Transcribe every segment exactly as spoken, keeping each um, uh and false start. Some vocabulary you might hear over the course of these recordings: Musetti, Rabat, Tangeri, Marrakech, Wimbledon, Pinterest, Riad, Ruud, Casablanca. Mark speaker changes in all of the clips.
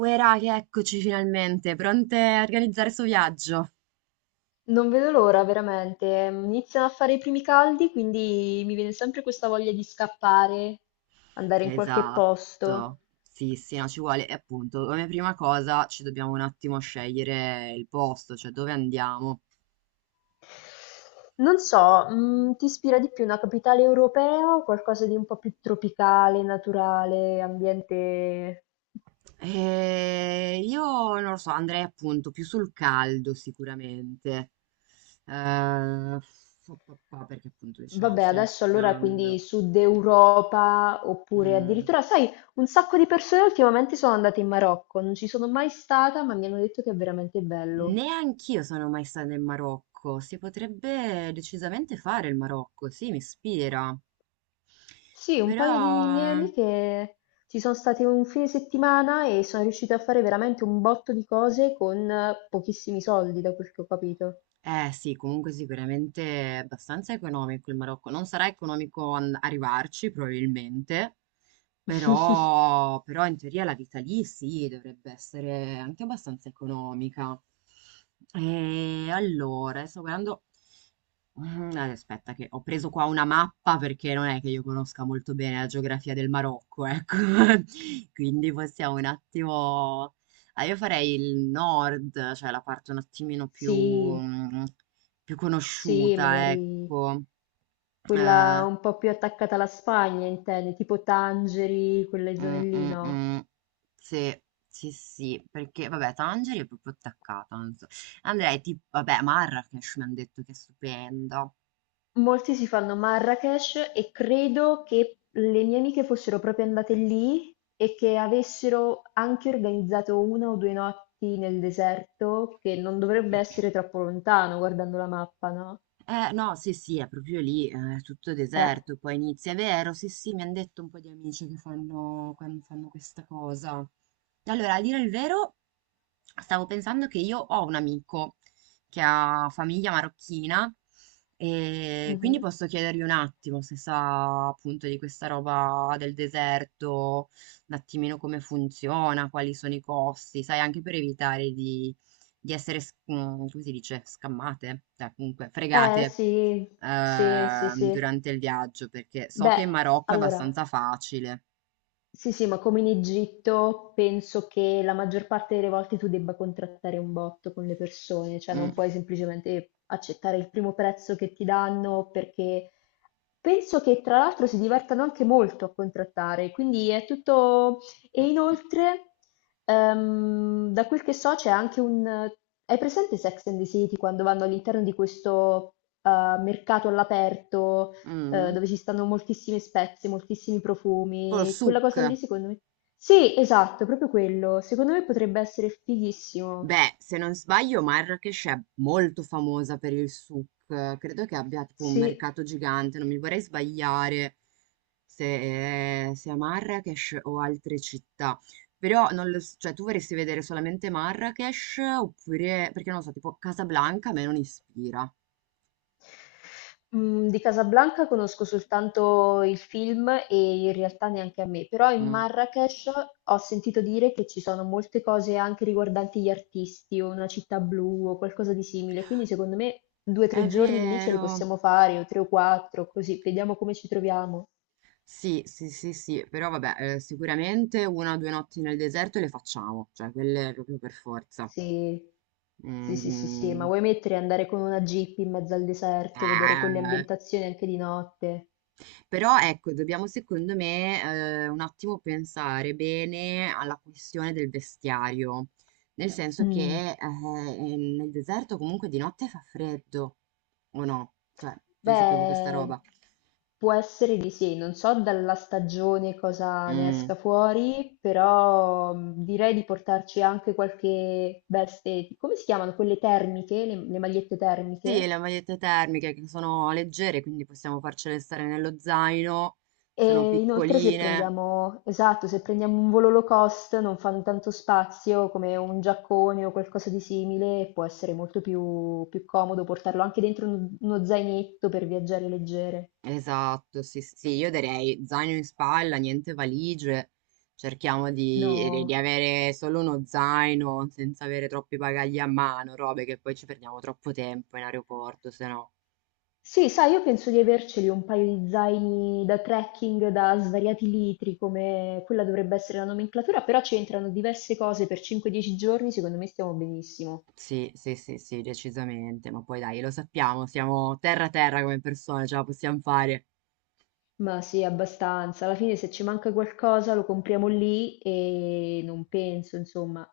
Speaker 1: Uè raga, eccoci finalmente, pronte a organizzare sto viaggio?
Speaker 2: Non vedo l'ora, veramente. Iniziano a fare i primi caldi, quindi mi viene sempre questa voglia di scappare, andare in qualche
Speaker 1: Esatto,
Speaker 2: posto.
Speaker 1: sì, sì, no, ci vuole. E appunto, come prima cosa ci dobbiamo un attimo scegliere il posto, cioè dove andiamo.
Speaker 2: Non so, mm, ti ispira di più una capitale europea o qualcosa di un po' più tropicale, naturale, ambiente...
Speaker 1: E io non lo so, andrei appunto più sul caldo sicuramente. Eh, fa- fa- fa, perché appunto diciamo,
Speaker 2: Vabbè,
Speaker 1: sta
Speaker 2: adesso allora quindi
Speaker 1: iniziando.
Speaker 2: Sud Europa oppure
Speaker 1: Mm.
Speaker 2: addirittura, sai, un sacco di persone ultimamente sono andate in Marocco, non ci sono mai stata, ma mi hanno detto che è veramente bello.
Speaker 1: Neanch'io sono mai stata in Marocco. Si potrebbe decisamente fare il Marocco, sì, mi ispira.
Speaker 2: Sì, un
Speaker 1: Però,
Speaker 2: paio di miei amiche ci sono state un fine settimana e sono riuscite a fare veramente un botto di cose con eh, pochissimi soldi, da quel che ho capito.
Speaker 1: eh sì, comunque sicuramente è abbastanza economico il Marocco. Non sarà economico an- arrivarci, probabilmente, però, però in teoria la vita lì sì, dovrebbe essere anche abbastanza economica. E allora, sto guardando. Mhmm, ad aspetta che ho preso qua una mappa perché non è che io conosca molto bene la geografia del Marocco, ecco. Quindi possiamo un attimo ah, io farei il nord, cioè la parte un attimino più
Speaker 2: Sì,
Speaker 1: mhmm, più
Speaker 2: sì,
Speaker 1: conosciuta,
Speaker 2: magari
Speaker 1: ecco.
Speaker 2: quella
Speaker 1: Ehm,
Speaker 2: un po' più attaccata alla Spagna, intendi, tipo Tangeri, quelle zone
Speaker 1: mh,
Speaker 2: lì,
Speaker 1: mh,
Speaker 2: no?
Speaker 1: mh. Sì, sì, sì, perché vabbè Tangeri è proprio attaccata, non so. Andrei tip vabbè Marrakech mi han detto che è stupenda.
Speaker 2: Molti si fanno Marrakech e credo che le mie amiche fossero proprio andate lì e che avessero anche organizzato una o due notti nel deserto, che non dovrebbe essere troppo lontano guardando la mappa, no?
Speaker 1: Eh, no, sì, sì, è proprio lì, eh, è tutto
Speaker 2: Eh,
Speaker 1: deserto, poi inizia, è vero, sì, sì, mi hanno detto un po' di amici che fanno, quando fanno questa cosa. Allora, a dire il vero, stavo pensando che io ho un amico che ha famiglia marocchina, e quindi
Speaker 2: mhm.
Speaker 1: posso chiedergli un attimo se sa appunto di questa roba del deserto, un attimino come funziona, quali sono i costi, sai, anche per evitare di di essere s mhmm, come si dice? Scammate? Cioè comunque
Speaker 2: Eh
Speaker 1: fregate,
Speaker 2: sì, sì, sì,
Speaker 1: ehm,
Speaker 2: sì.
Speaker 1: durante il viaggio, perché so che
Speaker 2: Beh,
Speaker 1: in Marocco è
Speaker 2: allora.
Speaker 1: abbastanza facile.
Speaker 2: Sì, sì, ma come in Egitto penso che la maggior parte delle volte tu debba contrattare un botto con le persone, cioè non
Speaker 1: Mh,
Speaker 2: puoi semplicemente accettare il primo prezzo che ti danno perché penso che tra l'altro si divertano anche molto a contrattare, quindi è tutto... E
Speaker 1: mh,
Speaker 2: inoltre, ehm, da quel che so c'è anche un... Hai presente Sex and the City quando vanno all'interno di questo eh, mercato all'aperto?
Speaker 1: mh,
Speaker 2: eh,
Speaker 1: mh.
Speaker 2: dove ci stanno moltissime spezie, moltissimi profumi. Quella
Speaker 1: Polsuk.
Speaker 2: cosa lì, secondo me. Sì, esatto, proprio quello. Secondo me potrebbe essere fighissimo.
Speaker 1: Beh, se non sbaglio, Marrakesh è molto famosa per il souk. Credo che abbia tipo un
Speaker 2: Sì.
Speaker 1: mercato gigante, non mi vorrei sbagliare se, se è Marrakesh o altre città. Però non lo s- cioè, tu vorresti vedere solamente Marrakesh oppure, perché non lo so, tipo Casablanca a me non ispira.
Speaker 2: Mm, di Casablanca conosco soltanto il film e in realtà neanche a me, però in
Speaker 1: Mm.
Speaker 2: Marrakech ho sentito dire che ci sono molte cose anche riguardanti gli artisti o una città blu o qualcosa di simile, quindi secondo me due o
Speaker 1: È
Speaker 2: tre giorni lì ce li
Speaker 1: vero.
Speaker 2: possiamo fare o tre o quattro, così vediamo come ci troviamo.
Speaker 1: Sì, sì, sì, sì, però vabbè, eh, sicuramente una o due notti nel deserto le facciamo, cioè quelle proprio per forza.
Speaker 2: Sì.
Speaker 1: Mm,
Speaker 2: Sì, sì, sì, sì, ma
Speaker 1: mm.
Speaker 2: vuoi mettere e andare con una jeep in mezzo al deserto, vedere quelle
Speaker 1: Eh,
Speaker 2: ambientazioni anche di notte?
Speaker 1: però ecco, dobbiamo secondo me eh, un attimo pensare bene alla questione del vestiario, nel senso
Speaker 2: Mm.
Speaker 1: che eh, nel deserto comunque di notte fa freddo, o no? Cioè, io sapevo questa
Speaker 2: Beh,
Speaker 1: roba.
Speaker 2: può essere di sì, non so dalla stagione cosa ne
Speaker 1: Mm.
Speaker 2: esca fuori, però mm, direi di portarci anche qualche veste, come si chiamano quelle termiche, le, le magliette
Speaker 1: Sì,
Speaker 2: termiche?
Speaker 1: le magliette termiche che sono leggere, quindi possiamo farcele stare nello zaino, sono
Speaker 2: E inoltre se
Speaker 1: piccoline.
Speaker 2: prendiamo, esatto, se prendiamo un volo low cost non fanno tanto spazio come un giaccone o qualcosa di simile, e può essere molto più, più comodo portarlo anche dentro un- uno zainetto per viaggiare leggere.
Speaker 1: Esatto, sì, sì, sì, io direi zaino in spalla, niente valigie, cerchiamo di, di- di
Speaker 2: No.
Speaker 1: avere solo uno zaino senza avere troppi bagagli a mano, robe che poi ci perdiamo troppo tempo in aeroporto, se no.
Speaker 2: Sì, sai, io penso di averceli un paio di zaini da trekking da svariati litri, come quella dovrebbe essere la nomenclatura, però ci entrano diverse cose per cinque dieci giorni, secondo me stiamo benissimo.
Speaker 1: Sì, sì, sì, sì, decisamente, ma poi dai, lo sappiamo, siamo terra a terra come persone, ce la possiamo fare.
Speaker 2: Ma sì, abbastanza. Alla fine se ci manca qualcosa lo compriamo lì e non penso, insomma.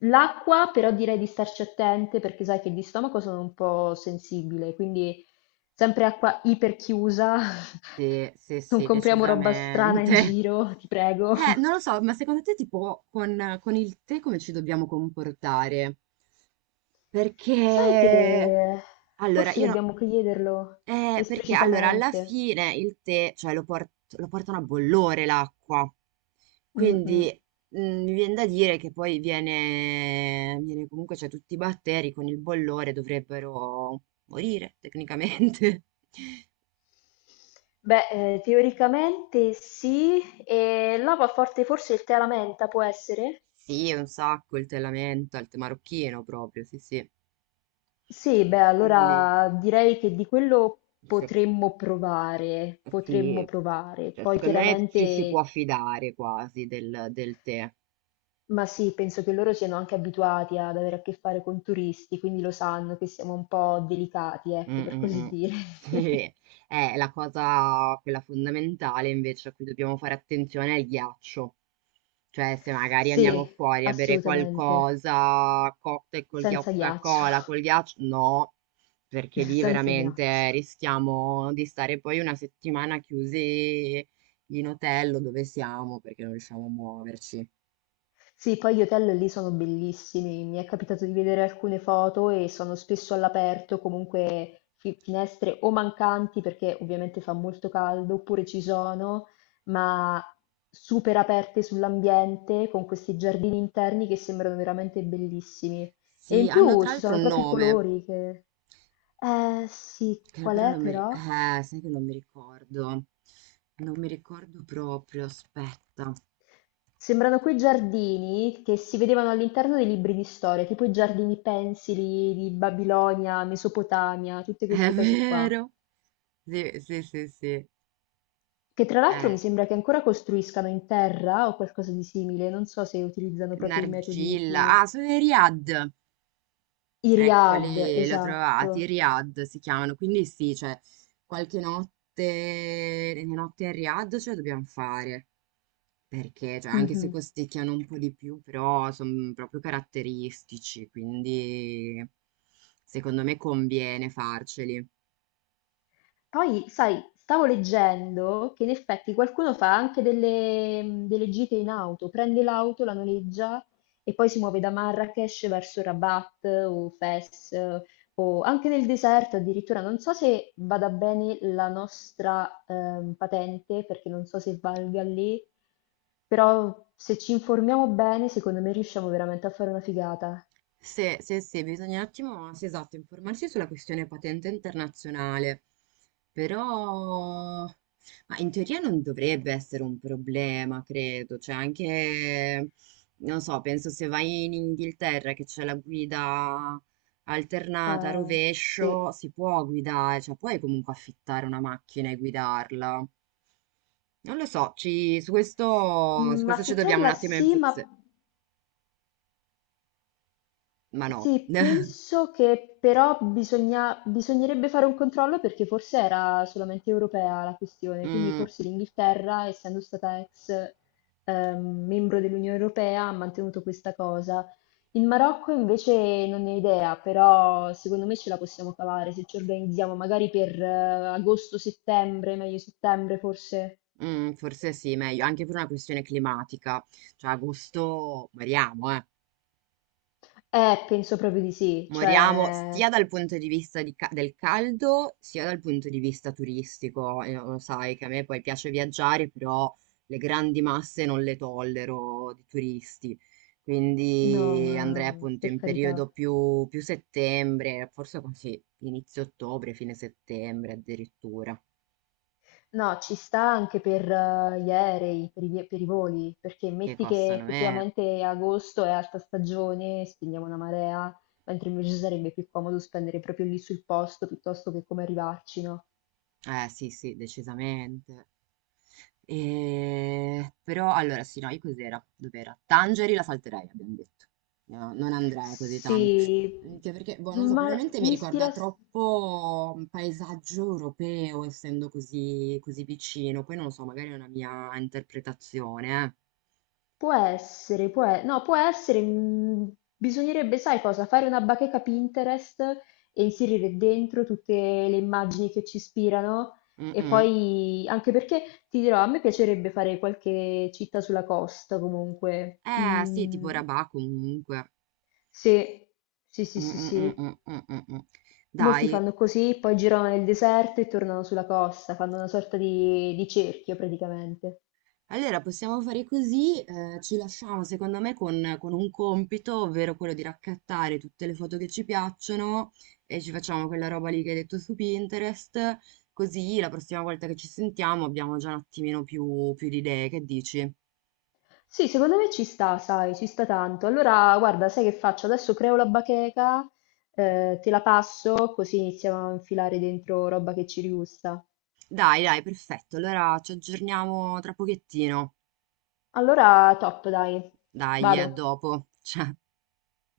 Speaker 2: L'acqua però direi di starci attente perché sai che di stomaco sono un po' sensibile, quindi sempre acqua iperchiusa.
Speaker 1: Sì, sì,
Speaker 2: Non
Speaker 1: sì,
Speaker 2: compriamo roba strana in
Speaker 1: decisamente.
Speaker 2: giro, ti prego.
Speaker 1: Eh, non lo so, ma secondo te tipo con, con il tè come ci dobbiamo comportare? Perché
Speaker 2: Sai che
Speaker 1: allora
Speaker 2: forse
Speaker 1: io no-
Speaker 2: dobbiamo chiederlo
Speaker 1: eh, perché allora alla
Speaker 2: esplicitamente.
Speaker 1: fine il tè, cioè lo, port- lo portano a bollore l'acqua.
Speaker 2: Mm,
Speaker 1: Quindi
Speaker 2: mm.
Speaker 1: mm, mi viene da dire che poi viene, viene comunque, cioè tutti i batteri con il bollore dovrebbero morire tecnicamente.
Speaker 2: Beh, ehm, teoricamente sì, e lava forte forse il tè alla menta, può essere?
Speaker 1: Sì, un sacco il tè lamenta, il tè marocchino proprio, sì, sì.
Speaker 2: Sì, beh,
Speaker 1: Quindi,
Speaker 2: allora direi che di quello
Speaker 1: se-
Speaker 2: potremmo provare, potremmo
Speaker 1: sì,
Speaker 2: provare.
Speaker 1: cioè,
Speaker 2: Poi
Speaker 1: secondo me ci si può
Speaker 2: chiaramente,
Speaker 1: fidare quasi del, del tè.
Speaker 2: ma sì, penso che loro siano anche abituati ad avere a che fare con turisti, quindi lo sanno che siamo un po' delicati,
Speaker 1: Mh,
Speaker 2: ecco, per
Speaker 1: mh,
Speaker 2: così
Speaker 1: mh.
Speaker 2: dire.
Speaker 1: Sì, eh, la cosa quella fondamentale invece a cui dobbiamo fare attenzione è il ghiaccio. Cioè, se magari andiamo
Speaker 2: Sì,
Speaker 1: fuori a bere
Speaker 2: assolutamente,
Speaker 1: qualcosa, cocktail col ghiaccio,
Speaker 2: senza ghiaccio,
Speaker 1: Coca-Cola col ghiaccio, no, perché lì
Speaker 2: senza ghiaccio.
Speaker 1: veramente rischiamo di stare poi una settimana chiusi in hotel o dove siamo perché non riusciamo a muoverci.
Speaker 2: Sì, poi gli hotel lì sono bellissimi, mi è capitato di vedere alcune foto e sono spesso all'aperto, comunque fi- finestre o mancanti perché ovviamente fa molto caldo, oppure ci sono, ma super aperte sull'ambiente con questi giardini interni che sembrano veramente bellissimi. E
Speaker 1: Sì,
Speaker 2: in
Speaker 1: hanno
Speaker 2: più
Speaker 1: tra
Speaker 2: ci
Speaker 1: l'altro
Speaker 2: sono
Speaker 1: un
Speaker 2: proprio i
Speaker 1: nome.
Speaker 2: colori che... Eh sì,
Speaker 1: Che
Speaker 2: qual
Speaker 1: però
Speaker 2: è
Speaker 1: non mi... ri-
Speaker 2: però?
Speaker 1: Eh, sai che non mi ricordo. Non mi ricordo proprio, aspetta.
Speaker 2: Sembrano quei giardini che si vedevano all'interno dei libri di storia, tipo i giardini pensili di Babilonia, Mesopotamia, tutte
Speaker 1: È
Speaker 2: queste cose qua.
Speaker 1: vero. Sì, sì, sì, sì.
Speaker 2: Che tra l'altro mi
Speaker 1: Eh,
Speaker 2: sembra che ancora costruiscano in terra o qualcosa di simile, non so se utilizzano proprio i metodi
Speaker 1: Nargilla.
Speaker 2: più...
Speaker 1: Ah, sono i Riad.
Speaker 2: I riad,
Speaker 1: Eccoli, li ho
Speaker 2: esatto.
Speaker 1: trovati. Riad si chiamano. Quindi sì, cioè, qualche notte, le notti a Riad ce la dobbiamo fare. Perché, cioè, anche se
Speaker 2: Mhm.
Speaker 1: costicchiano un po' di più, però sono proprio caratteristici, quindi secondo me conviene farceli.
Speaker 2: Poi, sai, stavo leggendo che in effetti qualcuno fa anche delle, delle gite in auto, prende l'auto, la noleggia e poi si muove da Marrakesh verso Rabat o Fes o anche nel deserto addirittura. Non so se vada bene la nostra ehm, patente perché non so se valga lì, però se ci informiamo bene, secondo me riusciamo veramente a fare una figata.
Speaker 1: Se, se, se, bisogna un attimo, sì, esatto, informarsi sulla questione patente internazionale, però, ma in teoria non dovrebbe essere un problema, credo, cioè anche, non so, penso se vai in Inghilterra che c'è la guida alternata a
Speaker 2: Eh, sì.
Speaker 1: rovescio, si può guidare, cioè puoi comunque affittare una macchina e guidarla. Non lo so, ci- su questo, su
Speaker 2: Mm,
Speaker 1: questo ci dobbiamo un
Speaker 2: affittarla
Speaker 1: attimo
Speaker 2: sì,
Speaker 1: info...
Speaker 2: ma
Speaker 1: Ma no.
Speaker 2: sì, penso che però bisogna- bisognerebbe fare un controllo perché forse era solamente europea la questione, quindi
Speaker 1: Mm.
Speaker 2: forse l'Inghilterra, essendo stata ex ehm, membro dell'Unione Europea, ha mantenuto questa cosa. Il Marocco invece non ne ho idea, però secondo me ce la possiamo cavare se ci organizziamo magari per eh, agosto-settembre, meglio settembre forse.
Speaker 1: Mm, forse sì, meglio, anche per una questione climatica. Cioè, agosto moriamo, eh.
Speaker 2: Eh, penso proprio di sì,
Speaker 1: Moriamo
Speaker 2: cioè
Speaker 1: sia dal punto di vista di ca- del caldo, sia dal punto di vista turistico. Eh, lo sai che a me poi piace viaggiare, però le grandi masse non le tollero di turisti.
Speaker 2: no,
Speaker 1: Quindi andrei
Speaker 2: ma
Speaker 1: appunto
Speaker 2: per
Speaker 1: in
Speaker 2: carità.
Speaker 1: periodo più, più settembre, forse così, inizio ottobre, fine settembre addirittura,
Speaker 2: No, ci sta anche per eh, gli aerei, per i, vi- per i voli, perché
Speaker 1: che
Speaker 2: metti che
Speaker 1: costano meno.
Speaker 2: effettivamente agosto è alta stagione, spendiamo una marea, mentre invece sarebbe più comodo spendere proprio lì sul posto piuttosto che come arrivarci, no?
Speaker 1: Eh sì, sì, decisamente. E... Però allora sì, no, io cos'era? Dov'era? Tangeri la salterei, abbiamo detto. No, non andrei così tanto.
Speaker 2: Sì,
Speaker 1: Anche perché, boh, non so,
Speaker 2: ma
Speaker 1: probabilmente mi
Speaker 2: mi
Speaker 1: ricorda
Speaker 2: ispira.
Speaker 1: troppo un paesaggio europeo, essendo così, così vicino. Poi non lo so, magari è una mia interpretazione.
Speaker 2: Può essere, può e no, può essere, mhmm, bisognerebbe, sai cosa, fare una bacheca Pinterest e inserire dentro tutte le immagini che ci ispirano
Speaker 1: Eh,
Speaker 2: e
Speaker 1: Mm-mm.
Speaker 2: poi anche perché, ti dirò, a me piacerebbe fare qualche città sulla costa comunque.
Speaker 1: Eh, sì, tipo
Speaker 2: Mhmm,
Speaker 1: Rabat comunque.
Speaker 2: sì. Sì, sì,
Speaker 1: Mm,
Speaker 2: sì,
Speaker 1: mm, mm,
Speaker 2: sì.
Speaker 1: mm, mm, mm, mm.
Speaker 2: Molti
Speaker 1: Dai,
Speaker 2: fanno così, poi girano nel deserto e tornano sulla costa, fanno una sorta di di cerchio praticamente.
Speaker 1: allora, possiamo fare così, eh, ci lasciamo secondo me con, con un compito, ovvero quello di raccattare tutte le foto che ci piacciono e ci facciamo quella roba lì che hai detto su Pinterest, così la prossima volta che ci sentiamo abbiamo già un attimino più, più di idee, che dici?
Speaker 2: Sì, secondo me ci sta, sai, ci sta tanto. Allora, guarda, sai che faccio? Adesso creo la bacheca, eh, te la passo, così iniziamo a infilare dentro roba che ci rigusta.
Speaker 1: Dai, dai, perfetto, allora ci aggiorniamo tra pochettino,
Speaker 2: Allora, top, dai,
Speaker 1: dai,
Speaker 2: vado.
Speaker 1: a dopo, ciao.